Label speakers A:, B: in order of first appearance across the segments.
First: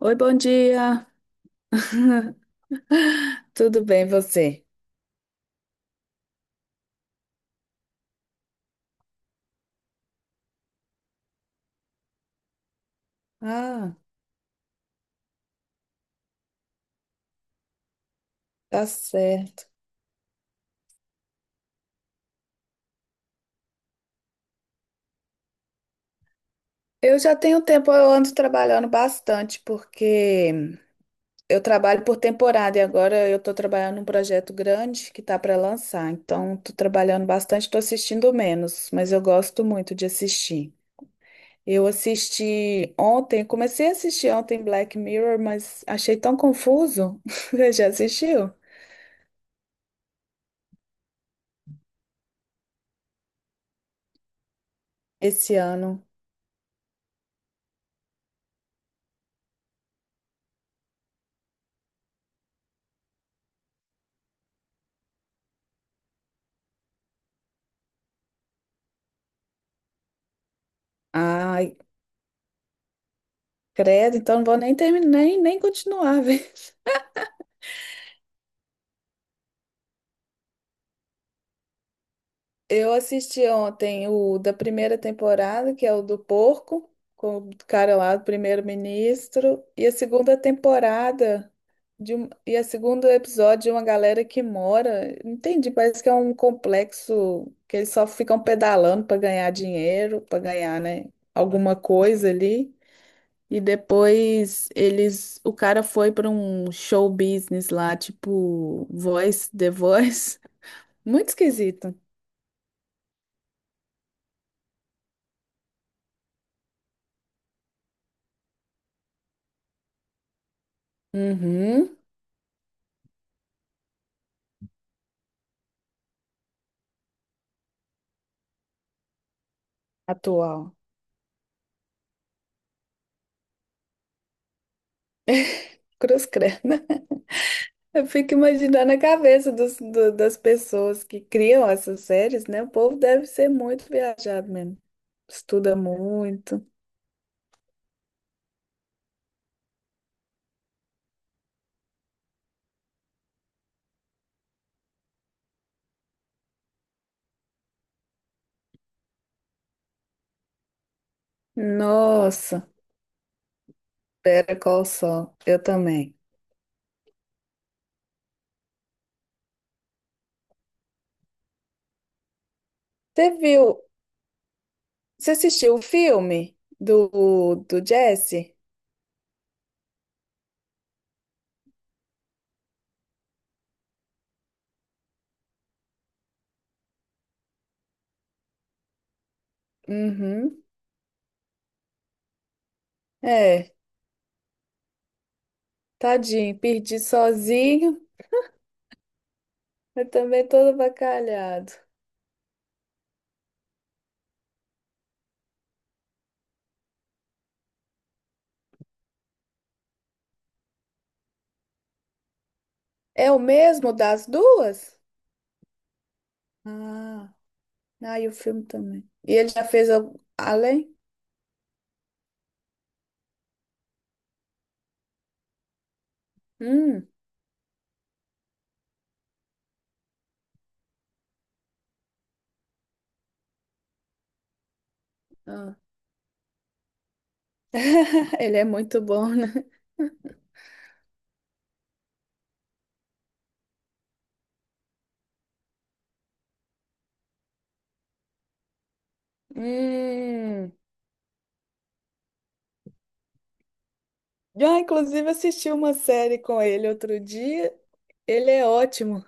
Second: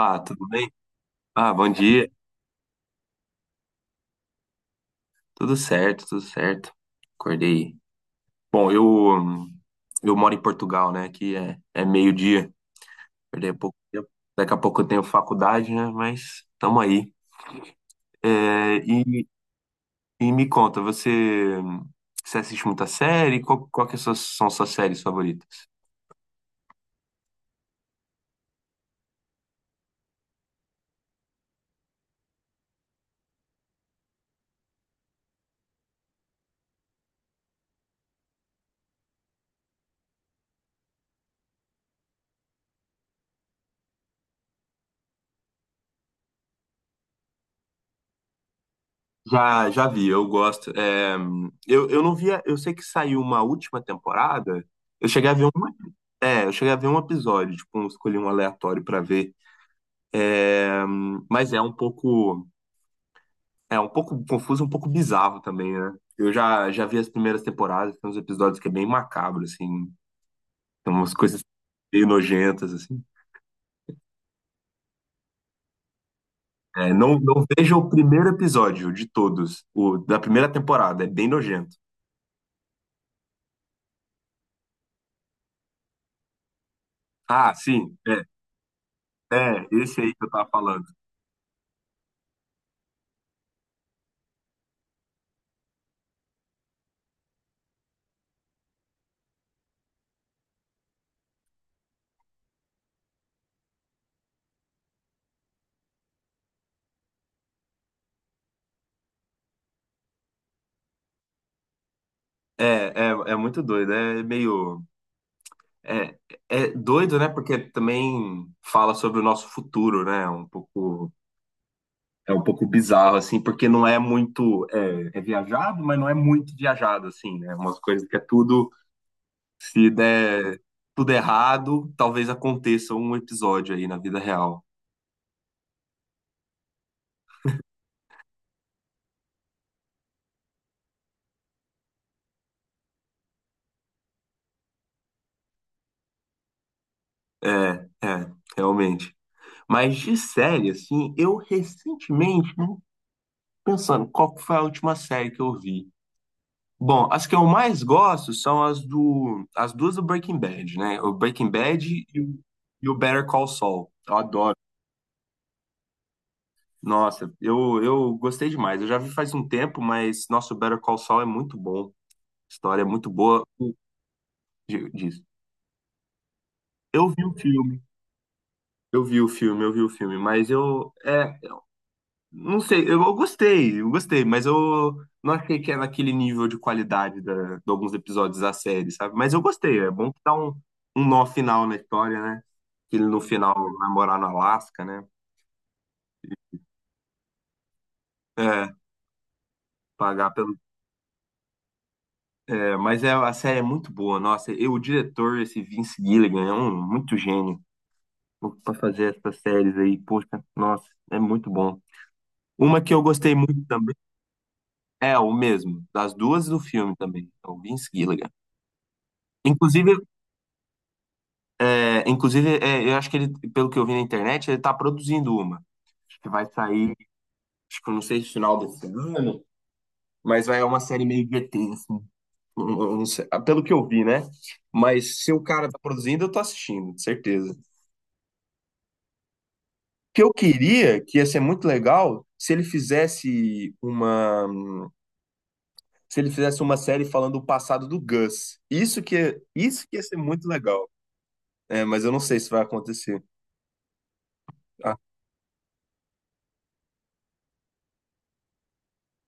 A: Oi, bom
B: tudo bem?
A: dia.
B: Ah, bom dia.
A: Tudo bem, você?
B: Tudo certo, tudo certo. Acordei. Bom, hum, eu moro em Portugal, né? Aqui é meio-dia. Acordei há pouco
A: Ah,
B: tempo. Daqui a pouco eu tenho faculdade, né? Mas tamo aí. É,
A: tá
B: e,
A: certo.
B: e me conta, você assiste muita série? Qual que são suas séries favoritas?
A: Eu já tenho tempo, eu ando trabalhando bastante, porque eu trabalho por temporada e agora eu tô trabalhando num projeto grande que tá para lançar. Então, tô trabalhando bastante, tô assistindo menos, mas eu gosto muito de assistir. Comecei a assistir ontem Black Mirror, mas achei tão confuso. Você já assistiu?
B: Já, já vi, eu gosto. Eu não via, eu sei que saiu uma última temporada. Eu cheguei a ver um,
A: Esse ano.
B: eu cheguei a ver um episódio, tipo, eu escolhi um aleatório pra ver. É, mas é um pouco, é um pouco confuso, um pouco bizarro também, né? Eu já vi as primeiras temporadas, tem uns episódios que é bem macabro, assim, tem umas coisas
A: Ah,
B: meio nojentas, assim.
A: credo, então não vou nem terminar, nem continuar, velho.
B: É, não, não veja o primeiro episódio de todos, o da primeira temporada, é bem nojento.
A: Eu assisti ontem o da primeira temporada, que é o do porco, com o
B: Ah, sim,
A: cara lá
B: é,
A: do primeiro-ministro,
B: é
A: e a
B: esse aí que eu
A: segunda
B: tava falando.
A: temporada e a segundo episódio de uma galera que mora. Não entendi, parece que é um complexo que eles só ficam pedalando para ganhar dinheiro, para ganhar, né, alguma coisa ali. E depois o cara foi para um show business lá, tipo Voice, The Voice. Muito esquisito.
B: É, é, é muito doido, é meio. É, é doido, né? Porque também fala sobre o nosso futuro, né? Um pouco.
A: Uhum.
B: É um pouco bizarro, assim, porque não é muito. É, é viajado, mas não é muito viajado, assim, né? É umas coisas que é tudo. Se der
A: Atual.
B: tudo errado, talvez aconteça um episódio aí na vida real.
A: Cruz credo. Eu fico imaginando a cabeça das pessoas que criam essas séries, né? O povo deve ser muito viajado mesmo. Estuda muito.
B: É, é, realmente. Mas de série, assim, eu recentemente, né, pensando, qual que foi a última série que eu vi? Bom, as que eu mais gosto são as do, as duas do Breaking Bad, né? O Breaking Bad e o,
A: Nossa,
B: e o Better Call Saul. Eu
A: pera, qual o sol? Eu também.
B: Nossa, eu gostei demais. Eu já vi faz um tempo, mas nosso Better Call Saul é muito bom. História é muito
A: Você
B: boa.
A: viu?
B: Diz.
A: Você assistiu o filme
B: Eu vi o
A: do,
B: filme,
A: do Jesse?
B: eu vi o filme, eu vi o filme, mas eu não sei, eu gostei, mas eu não achei que é naquele nível de qualidade da, de alguns episódios da série, sabe? Mas eu gostei, é bom que dá um,
A: Uhum.
B: um nó final na história, né? Que ele no final
A: É,
B: namorar no Alasca, né?
A: tadinho, perdi sozinho.
B: É,
A: Eu
B: pagar
A: também
B: pelo.
A: todo avacalhado.
B: É, mas é, a série é muito boa, nossa. E o diretor, esse Vince Gilligan, é um muito gênio para fazer essas séries aí. Poxa, nossa, é muito bom. Uma que eu
A: É
B: gostei
A: o
B: muito
A: mesmo
B: também
A: das duas?
B: é o mesmo, das duas do filme também,
A: Ah.
B: é o Vince
A: Ah, e
B: Gilligan.
A: o filme também. E ele já fez
B: Inclusive,
A: algum, além?
B: inclusive é, eu acho que ele, pelo que eu vi na internet, ele tá produzindo uma. Acho que vai sair,
A: Hum.
B: acho que eu não sei se final desse ano, mas vai é uma série meio GT, assim. Eu não sei, pelo que eu vi, né? Mas se o cara
A: Ah.
B: tá produzindo, eu tô assistindo, de certeza.
A: Ele é muito bom, né?
B: Que eu queria, que ia ser muito legal, se ele fizesse uma série falando o passado do Gus. Isso que ia ser muito
A: Hum.
B: legal. É, mas eu não sei se vai acontecer.
A: Já,
B: Ah,
A: inclusive, assisti uma série com ele outro dia. Ele é ótimo.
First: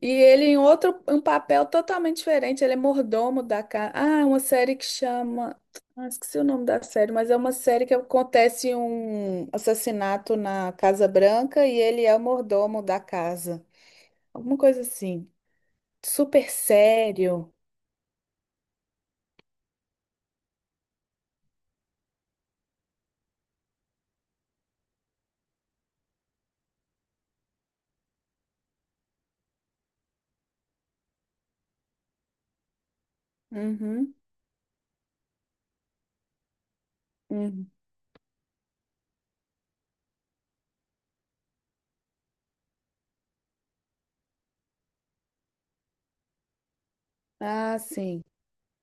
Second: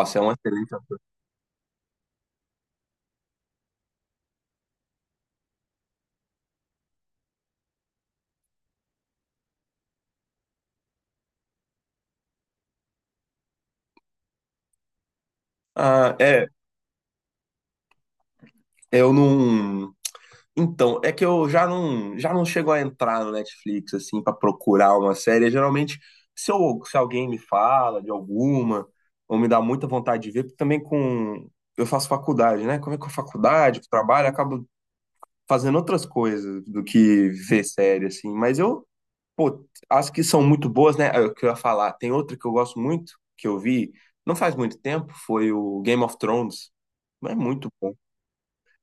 A: E
B: é uma
A: ele
B: excelente.
A: um papel totalmente diferente. Ele é mordomo da casa. Ah, uma série que chama. Ah, esqueci o nome da série, mas é uma série que acontece um assassinato na Casa Branca e ele é o mordomo da casa. Alguma coisa assim.
B: Ah, é,
A: Super sério.
B: eu não. Então, é que eu já não chego a entrar no Netflix assim para procurar uma série. Geralmente, se eu, se alguém me fala de alguma, ou me dá muita vontade de ver, porque também com eu faço faculdade, né? Como é que é a faculdade,
A: Uhum.
B: trabalho, acabo fazendo outras coisas do que ver
A: Uhum.
B: série, assim. Mas eu, pô, acho que são muito boas, né? É o que eu ia falar. Tem outra que eu gosto muito, que eu vi não faz muito tempo, foi o Game of Thrones. Mas é muito
A: Ah,
B: bom.
A: sim.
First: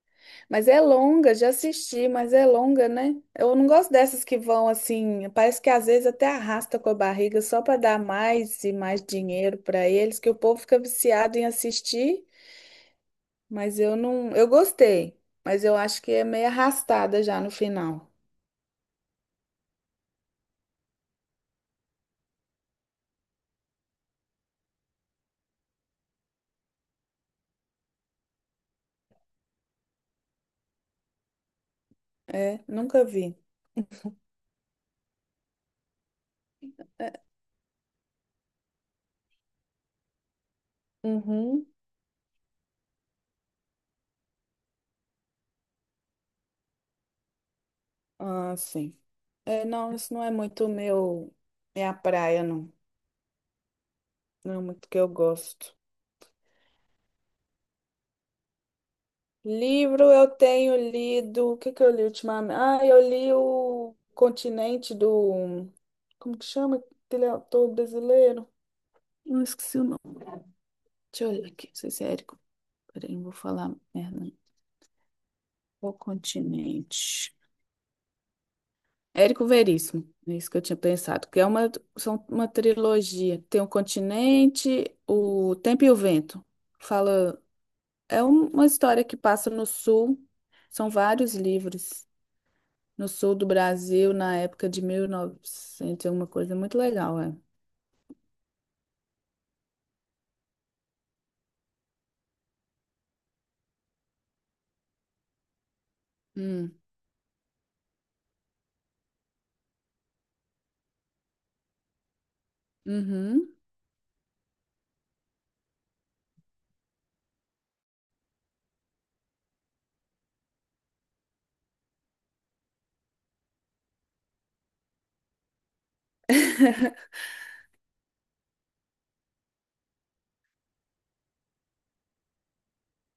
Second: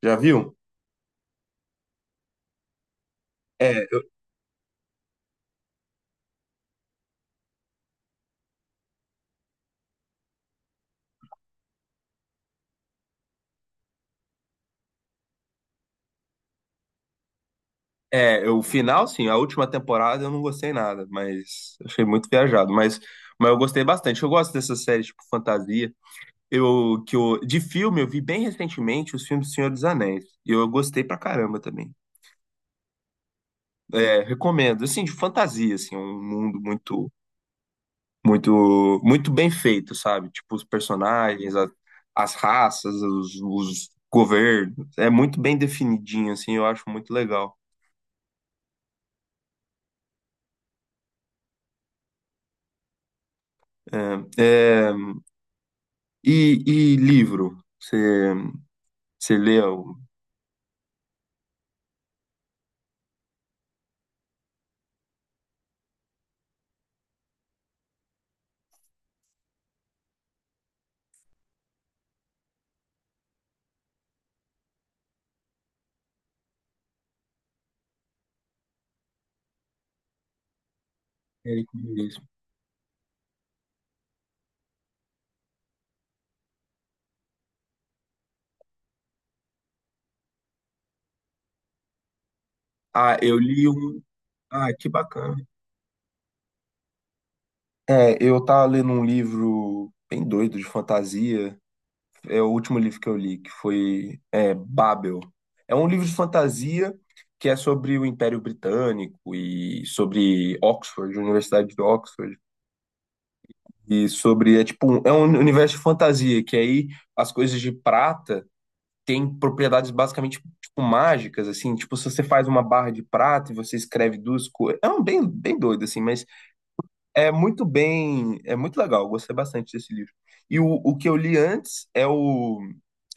B: Já viu?
A: Mas é longa, já assisti, mas é longa, né? Eu não
B: É,
A: gosto dessas que vão assim, parece que às vezes até arrasta com a barriga só para dar mais e mais dinheiro para eles, que o povo fica viciado em assistir, mas eu não, eu gostei, mas eu acho que é meio arrastada já no final.
B: é, o final, sim, a última temporada eu não gostei nada, mas achei muito viajado. Mas eu gostei bastante. Eu gosto dessas séries tipo fantasia. Eu, que eu, de filme, eu vi bem recentemente os filmes do Senhor dos Anéis. E eu gostei pra caramba também.
A: É, nunca vi.
B: É, recomendo. Assim, de fantasia, assim, um mundo muito, muito, muito bem feito, sabe? Tipo, os personagens,
A: Uhum.
B: as raças, os governos. É muito bem definidinho, assim, eu acho muito legal.
A: Ah, sim. É, não, isso não é muito meu, minha praia, não.
B: É,
A: Não é muito
B: é,
A: que eu gosto.
B: e livro? Você leu?
A: Livro eu tenho lido. O que que eu li ultimamente? Ah, eu li o Continente do. Como que chama aquele autor brasileiro? Não esqueci o nome. Deixa eu olhar aqui, não sei se é Érico. Peraí, não vou falar merda. O Continente. Érico Veríssimo, é isso que eu tinha pensado,
B: Eric Ries.
A: são uma trilogia. Tem o Continente, o Tempo e o Vento. Fala, é uma história que passa no sul. São vários livros, no
B: Ah,
A: sul
B: eu
A: do
B: li um.
A: Brasil na época
B: Ah,
A: de
B: que bacana.
A: 1900, uma coisa muito legal, é.
B: É, eu tava lendo um livro bem doido de fantasia. É o último livro que eu li, que foi é, Babel. É um livro de
A: Hum,
B: fantasia que é sobre o Império Britânico e sobre Oxford, Universidade de Oxford,
A: uhum.
B: e sobre, é tipo, é um universo de fantasia, que aí as coisas de prata têm propriedades basicamente tipo, mágicas, assim, tipo, se você faz uma barra de prata e você escreve duas coisas, é um bem, bem doido, assim, mas é muito bem, é muito legal, eu gostei bastante desse livro. E o que eu li antes é o.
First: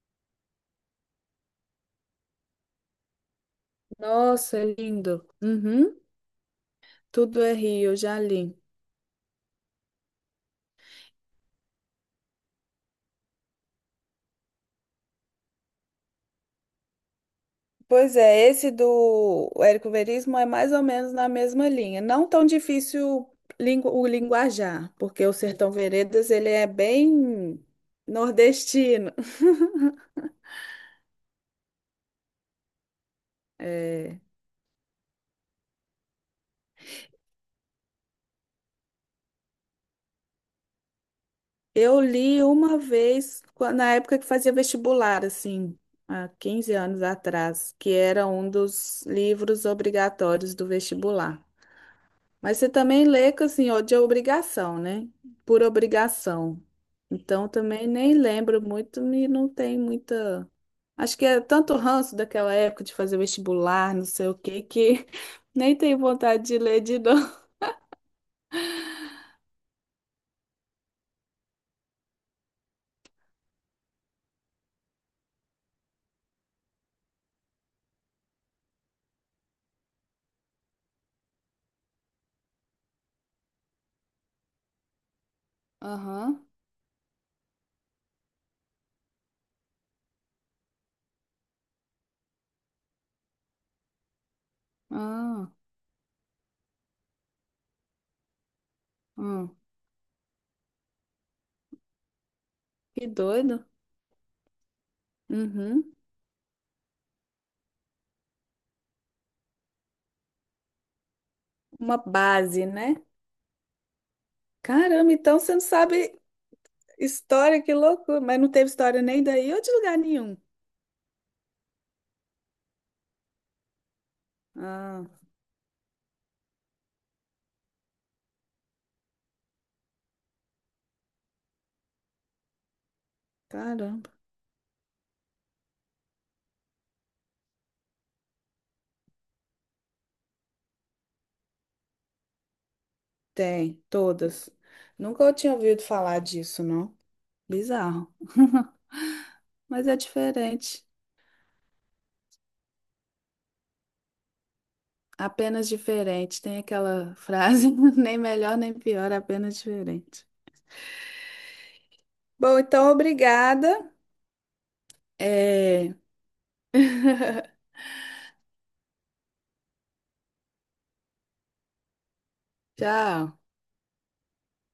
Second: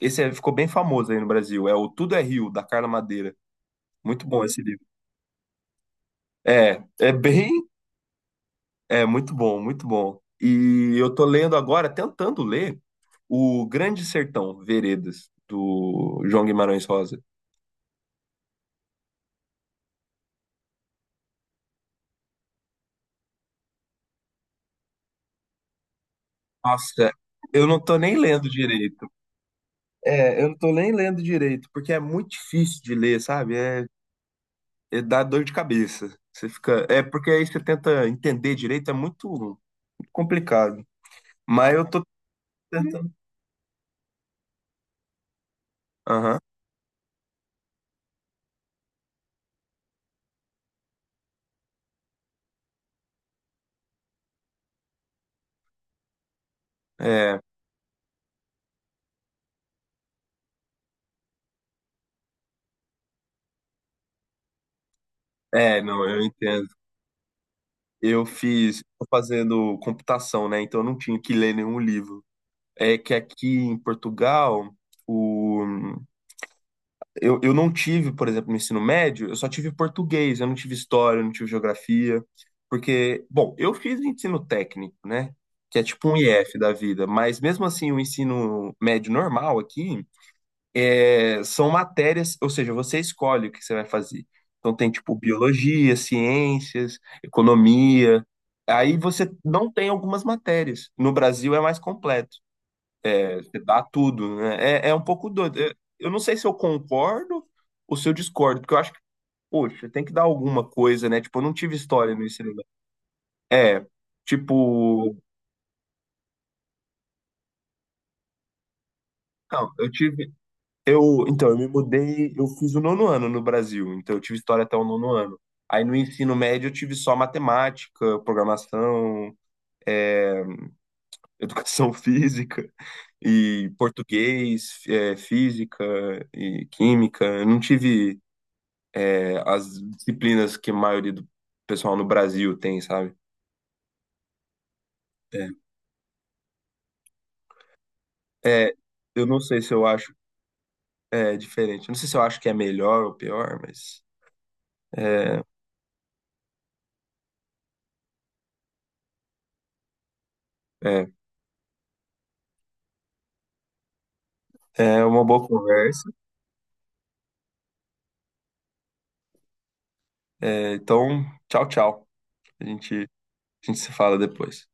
B: Ficou bem famoso aí no Brasil, é o Tudo é Rio, da Carla Madeira. Muito bom
A: Nossa,
B: esse
A: é
B: livro.
A: lindo. Uhum.
B: É, é
A: Tudo
B: bem.
A: é Rio, já li.
B: É muito bom, muito bom. E eu tô lendo agora, tentando ler, O Grande Sertão, Veredas, do João Guimarães Rosa.
A: Pois é, esse do Érico Veríssimo é mais ou menos na mesma linha. Não tão difícil o linguajar, porque o Sertão Veredas ele é
B: Nossa,
A: bem
B: eu não tô nem lendo direito.
A: nordestino.
B: É, eu não tô nem lendo direito, porque é muito difícil de ler, sabe? É,
A: É,
B: é, dá dor de cabeça. Você fica. É porque aí você tenta entender direito, é muito, muito complicado. Mas eu
A: eu
B: tô
A: li uma
B: tentando.
A: vez, na época que fazia vestibular, assim, há
B: Aham.
A: 15 anos atrás, que era um dos livros obrigatórios do vestibular. Mas você também lê, que, assim, ó, de obrigação, né? Por obrigação.
B: É.
A: Então, também nem lembro muito e não tem muita. Acho que é tanto ranço daquela época de fazer vestibular, não sei o quê, que nem
B: É,
A: tenho
B: não, eu
A: vontade de
B: entendo.
A: ler de novo.
B: Eu fiz, tô fazendo computação, né? Então eu não tinha que ler nenhum livro. É que aqui em Portugal, o eu não tive, por exemplo, no ensino médio, eu só tive português, eu não tive história, eu não tive geografia, porque, bom, eu fiz ensino técnico, né? Que é tipo um
A: Aham.
B: IF da vida, mas mesmo assim o ensino médio normal aqui é, são matérias, ou seja, você escolhe o que você vai fazer. Então tem tipo
A: Ah,
B: biologia, ciências, economia. Aí você
A: ah.
B: não tem algumas matérias. No Brasil é mais completo.
A: Que
B: Você
A: doido.
B: dá tudo, né? É, é um pouco doido.
A: Uhum.
B: Eu não sei se eu concordo ou se eu discordo, porque eu acho que, poxa, tem que dar alguma coisa, né? Tipo, eu não tive
A: Uma
B: história no ensino
A: base,
B: médio.
A: né?
B: É,
A: Caramba,
B: tipo,
A: então você não sabe história, que loucura. Mas não teve história nem daí ou
B: não,
A: de
B: eu
A: lugar
B: tive,
A: nenhum.
B: eu, então, eu me mudei, eu fiz o nono ano no Brasil, então eu tive história até o
A: Ah,
B: nono ano. Aí no ensino médio eu tive só matemática, programação, é, educação física e
A: caramba.
B: português, é, física e química. Eu não tive. É, as disciplinas que a maioria do pessoal no Brasil tem, sabe?
A: Tem, todas. Nunca eu
B: É.
A: tinha ouvido falar disso, não. Bizarro.
B: É, eu não sei se eu
A: Mas é
B: acho
A: diferente.
B: é, diferente. Eu não sei se eu acho que é melhor ou pior, mas é,
A: Apenas diferente. Tem aquela frase, nem melhor nem pior, apenas diferente.
B: é,
A: Bom, então obrigada.
B: é uma boa
A: É.
B: conversa. É, então, tchau, tchau. A gente,
A: Tchau.
B: a gente se fala depois.